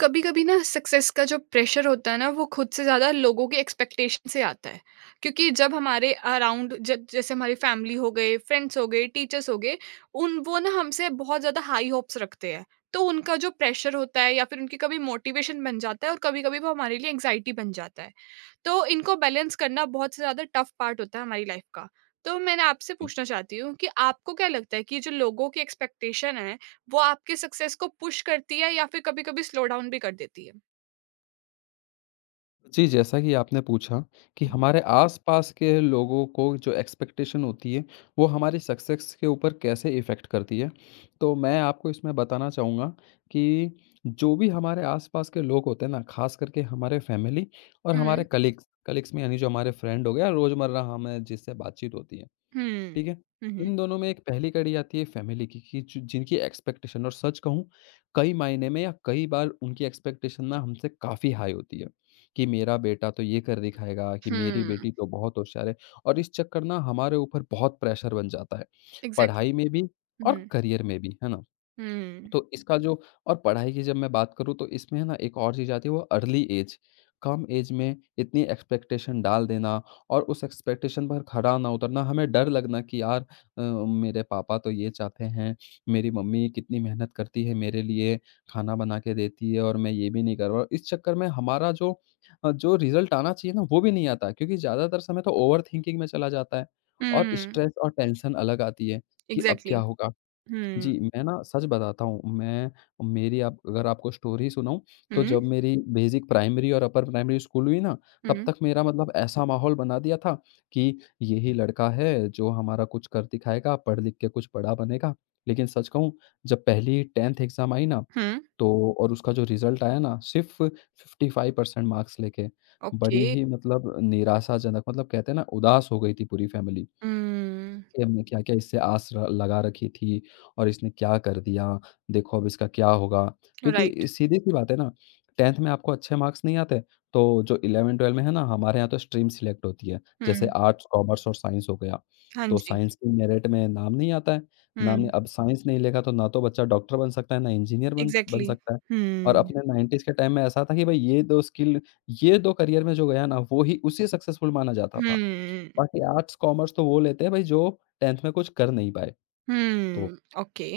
कभी कभी ना सक्सेस का जो प्रेशर होता है ना वो खुद से ज्यादा लोगों के एक्सपेक्टेशन से आता है। क्योंकि जब हमारे अराउंड जैसे हमारी फैमिली हो गए, फ्रेंड्स हो गए, टीचर्स हो गए, उन वो ना हमसे बहुत ज्यादा हाई होप्स रखते हैं। तो उनका जो प्रेशर होता है या फिर उनकी कभी मोटिवेशन बन जाता है और कभी कभी वो हमारे लिए एंग्जाइटी बन जाता है। तो इनको बैलेंस करना बहुत से ज्यादा टफ पार्ट होता है हमारी लाइफ का। तो मैंने आपसे जी। पूछना चाहती हूँ कि आपको क्या लगता है कि जो लोगों की एक्सपेक्टेशन है, वो आपके सक्सेस को पुश करती है या फिर कभी-कभी स्लो डाउन भी कर देती है? जी, जैसा कि आपने पूछा कि हुँ। हमारे आस-पास के लोगों को जो एक्सपेक्टेशन होती है, वो हमारी सक्सेस के ऊपर कैसे इफ़ेक्ट करती है। तो मैं आपको इसमें बताना चाहूँगा कि जो भी हमारे आस-पास के लोग होते हैं ना, ख़ास करके हमारे फैमिली और हमारे हुँ, कलीग्स, कलीग्स में यानी जो हमारे फ्रेंड हो गए या रोज़मर्रा हमें जिससे बातचीत होती है। हुँ। ठीक है? हुँ, हुँ। इन दोनों में एक पहली कड़ी आती है फैमिली की कि ज जिनकी एक्सपेक्टेशन और सच कहूँ कई मायने में या कई बार उनकी एक्सपेक्टेशन ना हमसे काफ़ी हाई होती है, कि मेरा बेटा तो ये कर दिखाएगा, कि मेरी हुँ, बेटी तो बहुत होशियार है। और इस चक्कर ना हमारे ऊपर बहुत प्रेशर बन जाता है, पढ़ाई में एग्ज़ैक्टली। भी हुँ, और करियर में भी, है ना? हुँ, तो इसका जो और पढ़ाई की जब मैं बात करूँ तो इसमें है ना एक और चीज़ आती है वो अर्ली एज। कम एज में इतनी एक्सपेक्टेशन डाल देना और उस एक्सपेक्टेशन पर खरा ना उतरना, हमें डर लगना कि यार मेरे पापा तो ये चाहते हैं, मेरी मम्मी कितनी मेहनत करती है मेरे लिए, खाना बना के देती है और मैं ये भी नहीं कर रहा। इस चक्कर में हमारा जो जो रिज़ल्ट आना चाहिए ना वो भी नहीं आता क्योंकि ज़्यादातर समय तो ओवरथिंकिंग में चला जाता है और हुँ, स्ट्रेस और टेंशन अलग आती है कि अब एग्ज़ैक्टली। क्या होगा? हुँ, जी, मैं ना सच बताता हूँ, मैं मेरी आप अगर आपको स्टोरी सुनाऊँ, तो हुँ, जब मेरी बेसिक प्राइमरी और अपर प्राइमरी स्कूल हुई ना, तब हुँ, तक मेरा मतलब ऐसा माहौल बना दिया था कि यही लड़का है जो हमारा कुछ कर दिखाएगा, पढ़ लिख के कुछ बड़ा बनेगा। लेकिन सच कहूँ जब पहली 10th एग्ज़ाम आई ना, हुँ, तो और उसका जो रिज़ल्ट आया ना सिर्फ़ 55% मार्क्स लेके, ओके। बड़ी ही मतलब निराशाजनक मतलब कहते हैं ना उदास हो गई थी पूरी फैमिली। हुँ, कि हमने क्या-क्या इससे आस र लगा रखी थी और इसने क्या कर दिया, देखो अब इसका क्या होगा। राइट। क्योंकि सीधी-सी बात है ना, 10th में आपको अच्छे मार्क्स नहीं आते, तो जो 11-12 में है ना, हमारे यहाँ तो स्ट्रीम सिलेक्ट होती है, जैसे हुँ, आर्ट्स, कॉमर्स और साइंस हो गया। हाँ तो जी। साइंस के मेरिट में नाम नहीं आता है, नाम नहीं हुँ, अब साइंस नहीं लेगा तो ना तो बच्चा डॉक्टर बन सकता है, ना इंजीनियर बन बन एग्ज़ैक्टली। सकता है। और हुँ, अपने 90s के टाइम में ऐसा था कि भई ये 2 स्किल ये 2 करियर में जो गया ना, वो ही उसे सक्सेसफुल माना जाता था। हुँ, बाकी आर्ट्स, कॉमर्स तो वो लेते हैं भाई जो 10th में कुछ कर नहीं पाए, तो हुँ, ओके।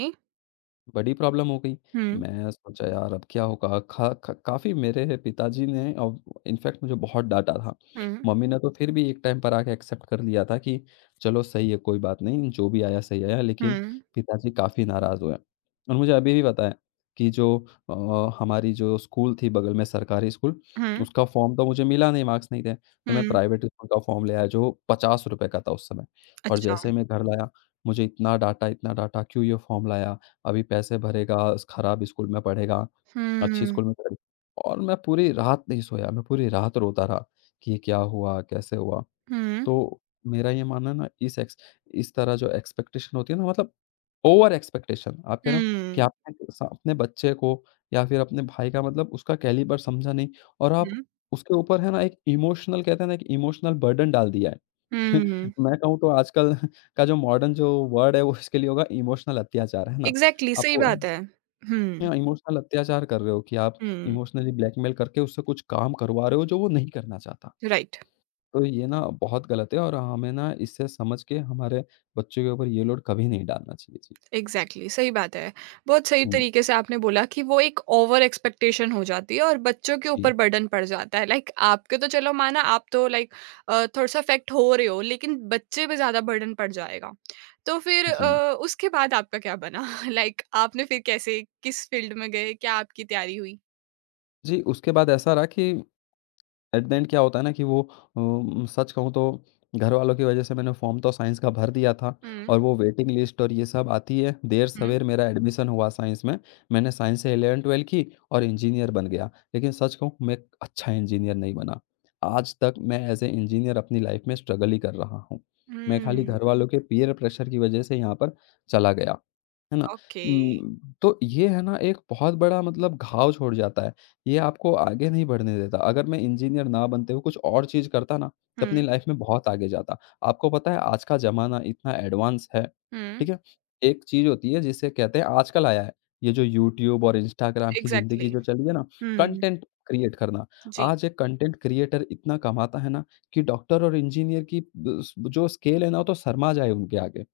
बड़ी प्रॉब्लम हो गई। हुँ, मैं सोचा यार अब क्या होगा? खा ख काफ़ी मेरे पिताजी ने और इनफैक्ट मुझे बहुत डाँटा था। हुँ, मम्मी ने तो फिर भी एक टाइम पर आके एक्सेप्ट कर लिया था कि चलो सही है कोई बात नहीं, जो भी आया सही आया, हुँ, लेकिन पिताजी काफ़ी नाराज़ हुए। और मुझे अभी भी पता है कि जो हमारी जो स्कूल थी बगल में सरकारी स्कूल, हुँ, उसका फ़ॉर्म तो मुझे मिला नहीं, मार्क्स नहीं थे। तो मैं हुँ, प्राइवेट स्कूल का फ़ॉर्म ले आया जो ₹50 का था उस समय। और अच्छा। जैसे ही मैं घर लाया, मुझे इतना डाँटा, "क्यों ये फ़ॉर्म लाया? अभी पैसे भरेगा, स खराब स्कूल में पढ़ेगा, हुँ, अच्छी हुँ, स्कूल में पढ़ेगा।" और मैं पूरी रात नहीं सोया, मैं पूरी रात रोता रहा कि ये क्या हुआ, कैसे हुआ? तो मेरा ये मानना है ना इस तरह जो एक्सपेक्टेशन होती है ना, मतलब ओवर एक्सपेक्टेशन आप कह रहे हो कि हुँ, आपने स अपने बच्चे को या फिर अपने भाई का मतलब उसका कैलिबर समझा नहीं। और आप हुँ, उसके ऊपर है ना एक इमोशनल कहते हैं ना एक इमोशनल बर्डन डाल दिया है। हुँ। मैं कहूँ तो आजकल का जो मॉडर्न जो वर्ड है वो इसके लिए होगा इमोशनल अत्याचार, है ना? एग्ज़ैक्टली सही आपको बात है। हुँ, या इमोशनल अत्याचार कर रहे हो कि आप हुँ, इमोशनली ब्लैकमेल करके उससे कुछ काम करवा रहे हो जो वो नहीं करना चाहता। राइट। तो ये ना बहुत गलत है और हमें ना इससे समझ के हमारे बच्चों के ऊपर ये लोड कभी नहीं डालना चाहिए। जी। एग्ज़ैक्टली सही बात है। बहुत सही हुँ। तरीके से आपने बोला कि वो एक ओवर एक्सपेक्टेशन हो जाती है और बच्चों के जी, ऊपर बर्डन पड़ जाता है। लाइक आपके तो चलो, माना आप तो लाइक थोड़ा-सा अफ़ेक्ट हो रहे हो, लेकिन बच्चे पे ज़्यादा बर्डन पड़ जाएगा। तो फिर जी। उसके बाद आपका क्या बना? लाइक आपने फिर कैसे, किस फ़ील्ड में गए? क्या आपकी तैयारी हुई? जी, उसके बाद ऐसा रहा कि एट द एंड क्या होता है ना कि वो सच कहूँ तो घरवालों की वजह से मैंने फॉर्म तो साइंस का भर दिया था। हुँ, और वो वेटिंग लिस्ट और ये सब आती है। हुँ, देर-सवेर मेरा एडमिशन हुआ साइंस में। मैंने साइंस से 11-12 की और इंजीनियर बन गया। लेकिन सच कहूँ मैं एक अच्छा इंजीनियर नहीं बना। आज तक मैं एज़ ए इंजीनियर अपनी लाइफ़ में स्ट्रगल ही कर रहा हूँ। मैं खाली हुँ, घरवालों के पीयर प्रेशर की वजह से यहाँ पर चला गया। है ना? ओके। उम, तो ये है ना एक बहुत बड़ा मतलब घाव छोड़ जाता है। ये आपको आगे नहीं बढ़ने देता। अगर मैं इंजीनियर ना बनते हुए कुछ और चीज़ करता ना, तो अपनी हुँ, लाइफ़ में बहुत आगे जाता। आपको पता है आज का ज़माना इतना एडवांस है, हुँ, ठीक है? एक चीज़ होती है जिसे कहते हैं आजकल आया है, ये जो यूट्यूब और इंस्टाग्राम की ज़िंदगी एग्ज़ैक्टली। जो चली है ना, हुँ, कंटेंट क्रिएट करना। जी। आज एक कंटेंट क्रिएटर इतना कमाता है ना कि डॉक्टर और इंजीनियर की ब स जो स्केल है ना, वो तो शर्मा जाए उनके आगे।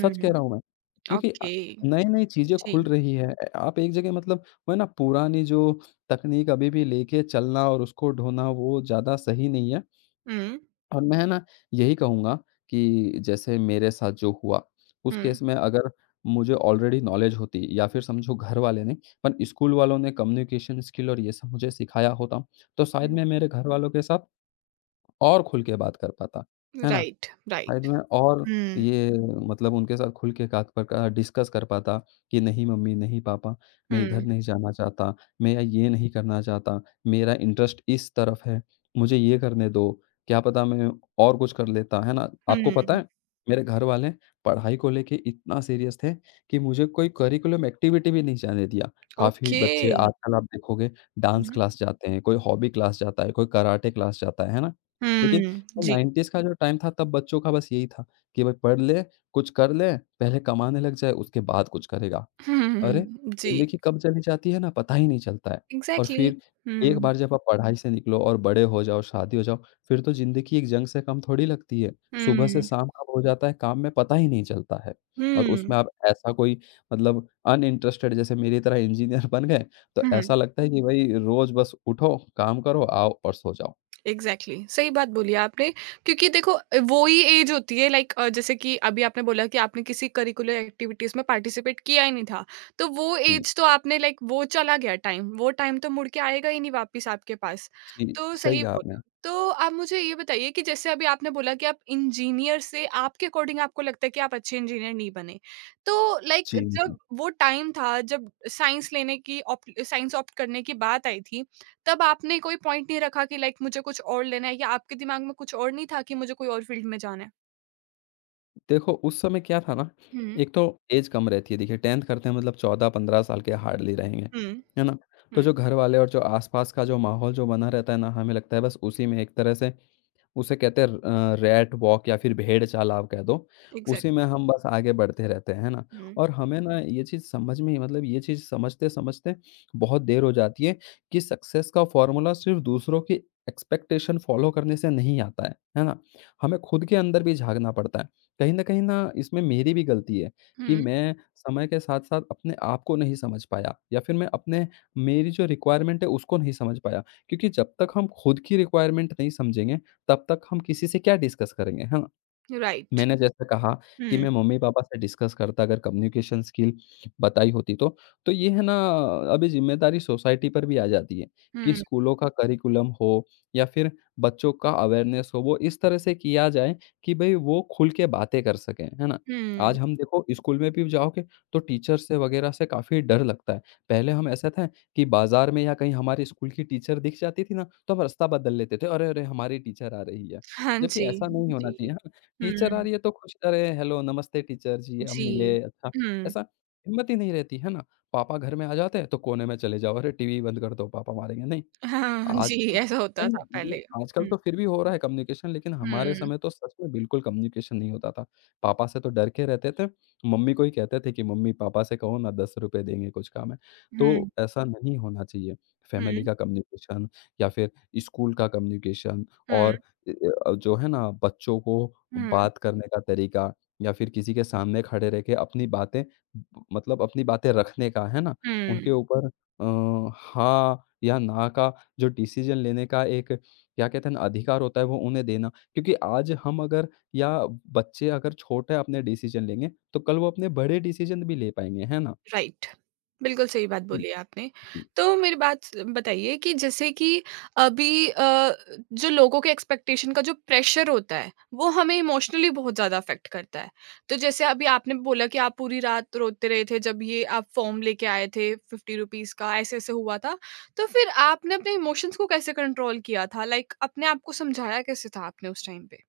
सच कह रहा हूँ मैं, क्योंकि ओके। नई-नई चीज़ें खुल जी। रही है। आप एक जगह मतलब वो है ना पुरानी जो तकनीक अभी भी लेके चलना और उसको ढोना वो ज़्यादा सही नहीं है। हुँ, और मैं है ना यही कहूँगा कि जैसे मेरे साथ जो हुआ, उस हुँ, केस में अगर मुझे ऑलरेडी नॉलेज होती या फिर समझो घर वाले ने पर स्कूल वालों ने कम्युनिकेशन स्किल और ये सब मुझे सिखाया होता, तो शायद हुँ। मैं मेरे घर वालों के साथ और खुल के बात कर पाता, है ना? Right, right. शायद मैं और हुँ, ये मतलब उनके साथ खुल के बात पर का डिस्कस कर पाता कि नहीं मम्मी, नहीं पापा, हुँ, मैं इधर नहीं जाना चाहता, मैं ये नहीं करना चाहता, मेरा इंटरेस्ट इस तरफ है, मुझे ये करने दो, क्या पता मैं और कुछ कर लेता, है ना? आपको पता हुँ। है, मेरे घर वाले पढ़ाई को लेके इतना सीरियस थे कि मुझे कोई करिकुलम एक्टिविटी भी नहीं जाने दिया। काफ़ी ओके। बच्चे आजकल आप देखोगे डांस हुँ, क्लास जाते हैं, कोई हॉबी क्लास जाता है, कोई कराटे क्लास जाता है ना? लेकिन हुँ, तो जी। 90s का जो टाइम था तब बच्चों का बस यही था कि भाई पढ़ ले, कुछ कर ले, पहले कमाने लग जाए उसके बाद कुछ करेगा। हुँ, हुँ, अरे! हुँ, जी। ज़िंदगी कब चली जाती है ना पता ही नहीं चलता है। और एग्ज़ैक्टली। फिर एक हुँ, बार जब आप पढ़ाई से निकलो और बड़े हो जाओ, शादी हो जाओ, फिर तो ज़िंदगी एक जंग से कम थोड़ी लगती है। सुबह से हुँ, शाम कब हो जाता है काम में पता ही नहीं चलता है। और उसमें हुँ, आप ऐसा कोई मतलब अनइंटरेस्टेड जैसे मेरी तरह इंजीनियर बन गए, तो हुँ। ऐसा लगता है कि भाई रोज़ बस उठो, काम करो, आओ और सो जाओ। Exactly exactly. सही बात बोली आपने। क्योंकि देखो वो ही एज होती है, लाइक जैसे कि अभी आपने बोला कि आपने किसी करिकुलर एक्टिविटीज में पार्टिसिपेट किया ही नहीं था। तो वो जी, एज तो आपने, लाइक वो चला गया टाइम, वो टाइम तो मुड़ के आएगा ही नहीं वापस आपके पास। जी, तो सही सही कहा आपने। बोला। तो आप मुझे ये बताइए कि जैसे अभी आपने बोला कि आप इंजीनियर से, आपके अकॉर्डिंग आपको लगता है कि आप अच्छे इंजीनियर नहीं बने, तो लाइक जी, नहीं। जब वो टाइम था, जब साइंस ऑप्ट करने की बात आई थी, तब आपने कोई पॉइंट नहीं रखा कि लाइक मुझे कुछ और लेना है, या आपके दिमाग में कुछ और नहीं था कि मुझे कोई और फील्ड में जाना है? देखो उस समय क्या था ना, हुँ, एक तो एज कम रहती है देखिए 10th करते हैं मतलब 14-15 साल के हार्डली रहेंगे, हुँ, है ना? तो हुँ, जो घर वाले और जो आस-पास का जो माहौल जो बना रहता है ना, हमें लगता है बस उसी में एक तरह से उसे कहते हैं रैट वॉक या फिर भेड़ चाल आप कह दो। उसी एग्ज़ैक्टली। में हम बस आगे बढ़ते रहते हैं, है ना? हुँ, और हमें ना ये चीज़ समझ में ही मतलब ये चीज़ समझते-समझते बहुत देर हो जाती है कि सक्सेस का फ़ॉर्मूला सिर्फ़ दूसरों की एक्सपेक्टेशन फ़ॉलो करने से नहीं आता है ना? हमें खुद के अंदर भी झाँकना पड़ता है। कहीं न कहीं ना इसमें मेरी भी गलती है कि हुँ, मैं समय के साथ-साथ अपने आप को नहीं समझ पाया या फिर मैं अपने मेरी जो रिक्वायरमेंट है उसको नहीं समझ पाया। क्योंकि जब तक हम खुद की रिक्वायरमेंट नहीं समझेंगे तब तक हम किसी से क्या डिस्कस करेंगे, है ना? राइट। मैंने जैसे कहा कि हुँ, मैं मम्मी-पापा से डिस्कस करता अगर कम्युनिकेशन स्किल बताई होती तो। तो ये है ना अभी ज़िम्मेदारी सोसाइटी पर भी आ जाती है कि हुँ, स्कूलों का करिकुलम हो या फिर बच्चों का अवेयरनेस हो, वो इस तरह से किया जाए कि भई वो खुल के बातें कर सकें, है ना? हुँ, आज हम देखो स्कूल में भी जाओगे तो टीचर से वगैरह से काफ़ी डर लगता है। पहले हम ऐसा था कि बाज़ार में या कहीं हमारे स्कूल की टीचर दिख जाती थी ना, तो हम रास्ता बदल लेते थे, "अरे! अरे! हमारी टीचर आ रही है।" हाँ जबकि जी, ऐसा नहीं होना जी, चाहिए। टीचर आ हुँ, रही है तो खुश अरे हेलो नमस्ते टीचर जी, हम जी, मिले अच्छा, हुँ, ऐसा हिम्मत ही नहीं रहती, है ना? पापा घर में आ जाते हैं तो कोने में चले जाओ, अरे टीवी बंद कर दो पापा मारेंगे, नहीं। हाँ जी, आजकल ऐसा होता नहीं, था नहीं, पहले। ये आजकल हुँ, तो फिर भी हो रहा है कम्युनिकेशन, लेकिन हमारे हुँ, समय तो सच में बिल्कुल कम्युनिकेशन नहीं होता था। हुँ, पापा से तो डर के रहते थे, मम्मी को ही कहते थे कि मम्मी पापा से कहो ना ₹10 देंगे, कुछ काम है। तो हुँ, ऐसा नहीं होना चाहिए। हुँ, फैमिली का कम्युनिकेशन या फिर स्कूल का कम्युनिकेशन, हुँ, और अ जो है ना बच्चों को हुँ, बात करने का तरीका या फिर किसी के सामने खड़े रह के अपनी बातें, ब मतलब अपनी बातें रखने का, है ना? उनके हुँ। ऊपर हाँ या ना का जो डिसीज़न लेने का एक क्या कहते हैं ना अधिकार होता है वो उन्हें देना। क्योंकि आज हम अगर या बच्चे अगर छोटे अपने डिसीज़न लेंगे, तो कल वो अपने बड़े डिसीज़न भी ले पाएँगे, है ना? राइट। बिल्कुल सही बात हुँ। बोली आपने। तो मेरी बात स बताइए कि जैसे कि अभी जो लोगों के एक्सपेक्टेशन का जो प्रेशर होता है, वो हमें इमोशनली बहुत ज़्यादा अफ़ेक्ट करता है। तो जैसे अभी आपने बोला कि आप पूरी रात रोते रहे थे जब ये आप फ़ॉर्म लेके आए थे ₹50 का, ऐसे-ऐसे हुआ था। तो फिर आपने अपने इमोशंस को कैसे कंट्रोल किया था? लाइक अपने आप को समझाया कैसे था आपने उस टाइम पे?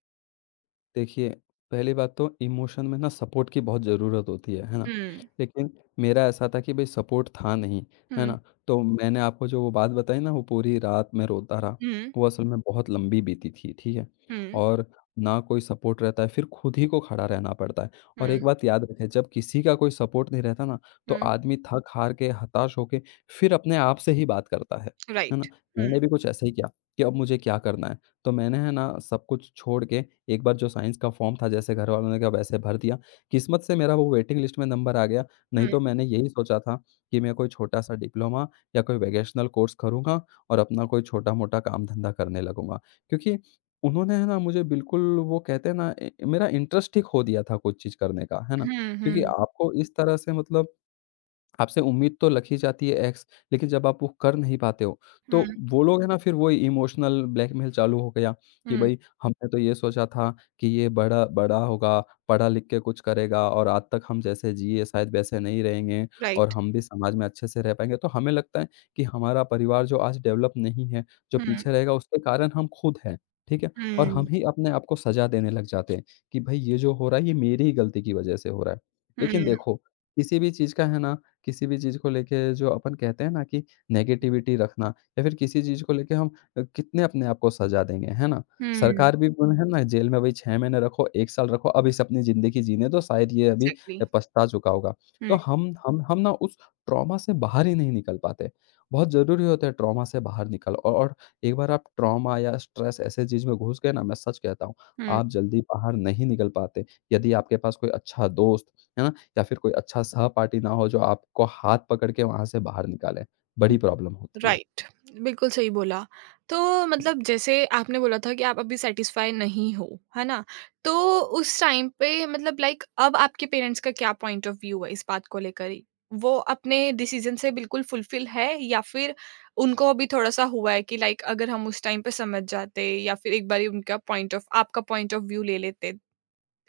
देखिए, पहली बात तो इमोशन में ना सपोर्ट की बहुत ज़रूरत होती है ना? हुँ। लेकिन मेरा ऐसा था कि भई सपोर्ट था नहीं, है हुँ, ना? तो मैंने आपको जो वो बात बताई ना, वो पूरी रात मैं रोता रहा। हुँ, वो असल में बहुत लंबी बीती थी, ठीक है? हुँ, और ना कोई सपोर्ट रहता है, फिर खुद ही को खड़ा रहना पड़ता है। और हुँ, एक बात याद रखें, जब किसी का कोई सपोर्ट नहीं रहता ना, तो हुँ। आदमी थक-हार के, हताश होके फिर अपने आप से ही बात करता है ना? राइट। हुँ, मैंने भी कुछ ऐसा ही किया कि अब मुझे क्या करना है? तो मैंने है ना, सब कुछ छोड़ के एक बार जो साइंस का फॉर्म था जैसे घर वालों ने कहा वैसे भर दिया। किस्मत से मेरा वो वेटिंग लिस्ट में नंबर आ गया, नहीं हुँ, तो मैंने यही सोचा था कि मैं कोई छोटा-सा डिप्लोमा या कोई वोकेशनल कोर्स करूँगा और अपना कोई छोटा-मोटा काम-धंधा करने लगूँगा। क्योंकि उन्होंने है ना मुझे बिल्कुल, वो कहते हैं ना ए, मेरा इंटरेस्ट ही खो दिया था कुछ चीज़ करने का, है ना? हुँ, क्योंकि हुँ, आपको इस तरह से मतलब आपसे उम्मीद तो रखी जाती है एक्स, लेकिन जब आप वो कर नहीं पाते हो, तो हुँ। वो लोग है ना फिर वो इमोशनल ब्लैकमेल चालू हो गया कि Mm, भई हमने तो ये सोचा था कि ये बड़ा बड़ा होगा, पढ़ा लिख के कुछ करेगा और आज तक हम जैसे जिए शायद वैसे नहीं रहेंगे और right. हम भी समाज में अच्छे से रह पाएँगे। तो हमें लगता है कि हमारा परिवार जो आज डेवलप नहीं है, जो Mm, पीछे रहेगा उसके कारण हम खुद हैं, ठीक है? और हम mm, ही अपने आप को सज़ा देने लग जाते हैं कि भई ये जो हो रहा है ये मेरी ही गलती की वज़ह से हो रहा है। लेकिन mm, देखो, किसी भी चीज़ का है ना, किसी भी चीज़ को लेके जो अपन कहते हैं ना कि नेगेटिविटी रखना या फिर किसी चीज़ को लेके हम कितने अपने आप को सज़ा देंगे, है ना? mm, सरकार भी बोले है ना जेल में भाई 6 महीने रखो, 1 साल रखो, अब इसे अपनी ज़िंदगी जीने दो, शायद ये अभी एग्ज़ैक्टली, पछता चुका होगा। तो हुँ, हम ना उस ट्रॉमा से बाहर ही नहीं निकल पाते। बहुत ज़रूरी होता है ट्रॉमा से बाहर निकल औ और एक बार आप ट्रॉमा या स्ट्रेस ऐसे चीज़ में घुस गए ना, मैं सच कहता हूँ, हुँ, आप जल्दी बाहर नहीं निकल पाते। यदि आपके पास कोई अच्छा दोस्त, है ना? या फिर कोई अच्छा सहपाठी ना हो जो आपको हाथ पकड़ के वहाँ से बाहर निकाले, बड़ी प्रॉब्लम होती है। राइट, बिल्कुल सही बोला। तो मतलब जैसे आपने बोला था कि आप अभी सैटिस्फ़ाई नहीं हो, है ना? तो उस टाइम पे मतलब, लाइक अब आपके पेरेंट्स का क्या पॉइंट ऑफ व्यू है इस बात को लेकर? ही? वो अपने डिसीज़न से बिल्कुल फुलफ़िल है, या फिर उनको अभी थोड़ा-सा हुआ है कि लाइक अगर हम उस टाइम पे समझ जाते या फिर एक बारी उनका पॉइंट ऑफ आपका पॉइंट ऑफ व्यू ले लेते,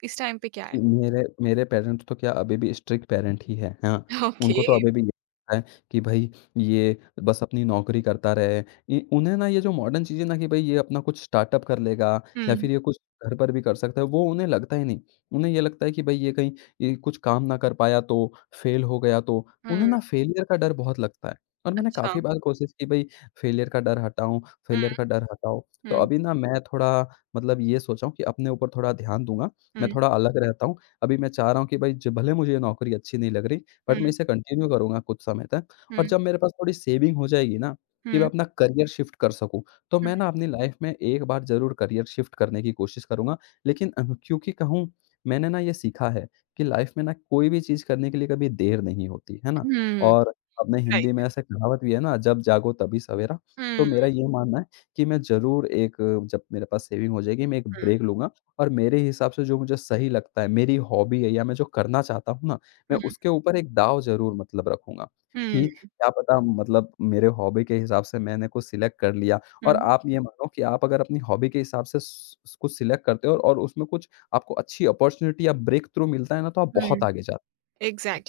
इस टाइम पे क्या जी, है? मेरे मेरे पेरेंट्स तो क्या अभी भी स्ट्रिक्ट पेरेंट ही हैं, हाँ। ओके। उनको तो अभी भी ये लगता है कि भई ये बस अपनी नौकरी करता रहे। ये उन्हें ना ये जो मॉडर्न चीज़ें ना कि भई ये अपना कुछ स्टार्टअप कर लेगा या हुँ, फिर ये कुछ घर पर भी कर सकता है, वो उन्हें लगता ही नहीं। उन्हें ये लगता है कि भई ये कहीं ये कुछ काम ना कर पाया तो, फेल हो गया तो। उन्हें हुँ, ना फेलियर का डर बहुत लगता है और मैंने अच्छा। काफ़ी बार कोशिश की भई फेलियर का डर हटाऊँ, हुँ, फेलियर का डर हटाओ। तो हुँ, अभी ना मैं थोड़ा, मतलब ये सोचा हूँ कि अपने ऊपर थोड़ा ध्यान दूँगा। मैं हुँ, थोड़ा अलग रहता हूँ। अभी मैं चाह रहा हूँ कि भई ज भले मुझे ये नौकरी अच्छी नहीं लग रही, बट मैं हुँ, इसे कंटिन्यू करूँगा कुछ समय तक हुँ, और जब मेरे पास थोड़ी सेविंग हो जाएगी ना, कि मैं हुँ, अपना करियर शिफ्ट कर सकूँ, तो हुँ, मैं ना अपनी लाइफ़ में एक बार ज़रूर करियर शिफ्ट करने की कोशिश करूँगा। लेकिन क्योंकि कहूँ मैंने ना ये सीखा है कि लाइफ़ में ना कोई भी चीज़ करने के लिए कभी देर नहीं होती, है ना? हुँ, और अपने हिंदी में राइट। ऐसे कहावत भी है ना, जब जागो तभी सवेरा। तो मेरा हुँ, ये मानना है कि मैं ज़रूर एक, जब मेरे पास सेविंग हो जाएगी, मैं एक हुँ, ब्रेक लूँगा और मेरे हिसाब से जो मुझे सही लगता है, मेरी हॉबी है या मैं जो करना चाहता हूँ ना, मैं हुँ, उसके ऊपर एक दाँव ज़रूर मतलब रखूँगा हुँ, कि क्या पता मतलब मेरे हॉबी के हिसाब से मैंने कुछ सिलेक्ट कर लिया और हुँ, आप ये मानो कि आप अगर अपनी हॉबी के हिसाब से स कुछ सिलेक्ट करते हो और उसमें कुछ आपको अच्छी अपॉर्च्युनिटी या ब्रेक थ्रू मिलता है ना, तो आप हुँ, बहुत आगे जा,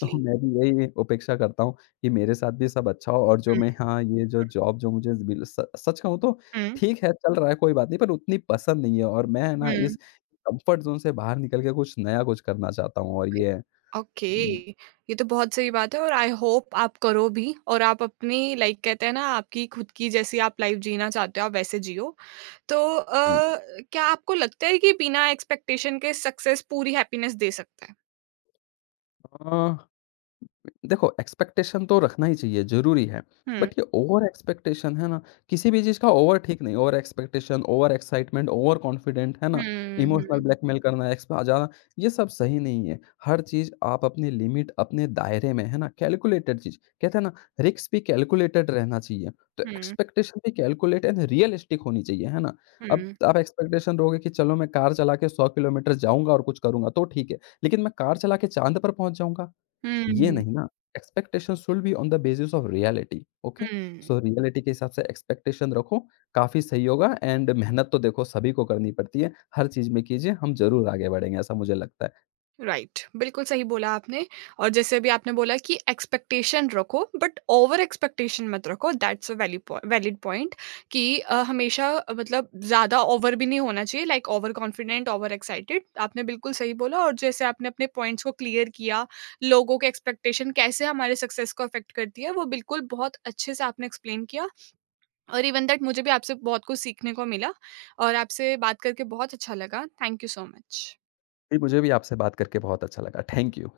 तो मैं भी यही अपेक्षा करता हूँ कि मेरे साथ भी सब अच्छा हो और जो हुँ, मैं हाँ, ये जो जॉब जो मुझे बिल स सच कहूँ तो हुँ, ठीक है, चल रहा है कोई बात नहीं पर उतनी पसंद नहीं है और मैं हुँ, ना इस हुँ, कंफर्ट ज़ोन से बाहर निकल के कुछ नया कुछ करना चाहता हूँ और ये है। ओके, उम, ये तो बहुत सही बात है और आई होप आप करो भी, और आप अपनी, लाइक कहते हैं ना, आपकी खुद की जैसी आप लाइफ़ जीना चाहते हो, आप वैसे जियो। तो जी। क्या आपको लगता है कि बिना एक्सपेक्टेशन के सक्सेस पूरी हैप्पीनेस दे सकता है? अ देखो एक्सपेक्टेशन तो रखना ही चाहिए, ज़रूरी है। हुँ, बट ये ओवर एक्सपेक्टेशन है ना, किसी भी चीज़ का ओवर ठीक नहीं, over expectation, over excitement, over confident, है ना? हुँ, इमोशनल हुँ, ब्लैकमेल करना, एक्स्ट्रा ज़्यादा, ये सब सही नहीं है। हर चीज़ आप अपनी लिमिट, अपने दायरे में, है ना? कैलकुलेटेड चीज़ कहते हैं ना, रिस्क भी कैलकुलेटेड रहना चाहिए। तो हुँ, एक्सपेक्टेशन भी कैलकुलेट एंड रियलिस्टिक होनी चाहिए, है ना? अब हुँ, आप एक्सपेक्टेशन रखोगे कि चलो मैं कार चला के 100 किलोमीटर जाऊँगा और कुछ करूँगा तो ठीक है। लेकिन मैं कार चला के चाँद पर पहुँच जाऊँगा? ये हुँ। नहीं ना, expectation should be on the basis of reality, okay? Hmm. So reality के हिसाब से एक्सपेक्टेशन रखो, काफ़ी सही होगा एंड मेहनत तो देखो सभी को करनी पड़ती है, हर चीज़ में कीजिए, हम ज़रूर आगे बढ़ेंगे, ऐसा मुझे लगता है। राइट, बिल्कुल सही बोला आपने। और जैसे अभी आपने बोला कि एक्सपेक्टेशन रखो बट ओवर एक्सपेक्टेशन मत रखो, दैट्स अ वैलिड पॉइंट। कि हमेशा मतलब ज़्यादा ओवर भी नहीं होना चाहिए, like over confident, over excited. आपने बिल्कुल सही बोला, और जैसे आपने अपने पॉइंट्स को क्लियर किया, लोगों के एक्सपेक्टेशन कैसे हमारे सक्सेस को अफेक्ट करती है, वो बिल्कुल बहुत अच्छे से आपने एक्सप्लेन किया। और इवन दैट मुझे भी आपसे बहुत कुछ सीखने को मिला। और आपसे बात करके बहुत अच्छा लगा, थैंक यू सो मच। जी, मुझे भी आपसे बात करके बहुत अच्छा लगा, थैंक यू।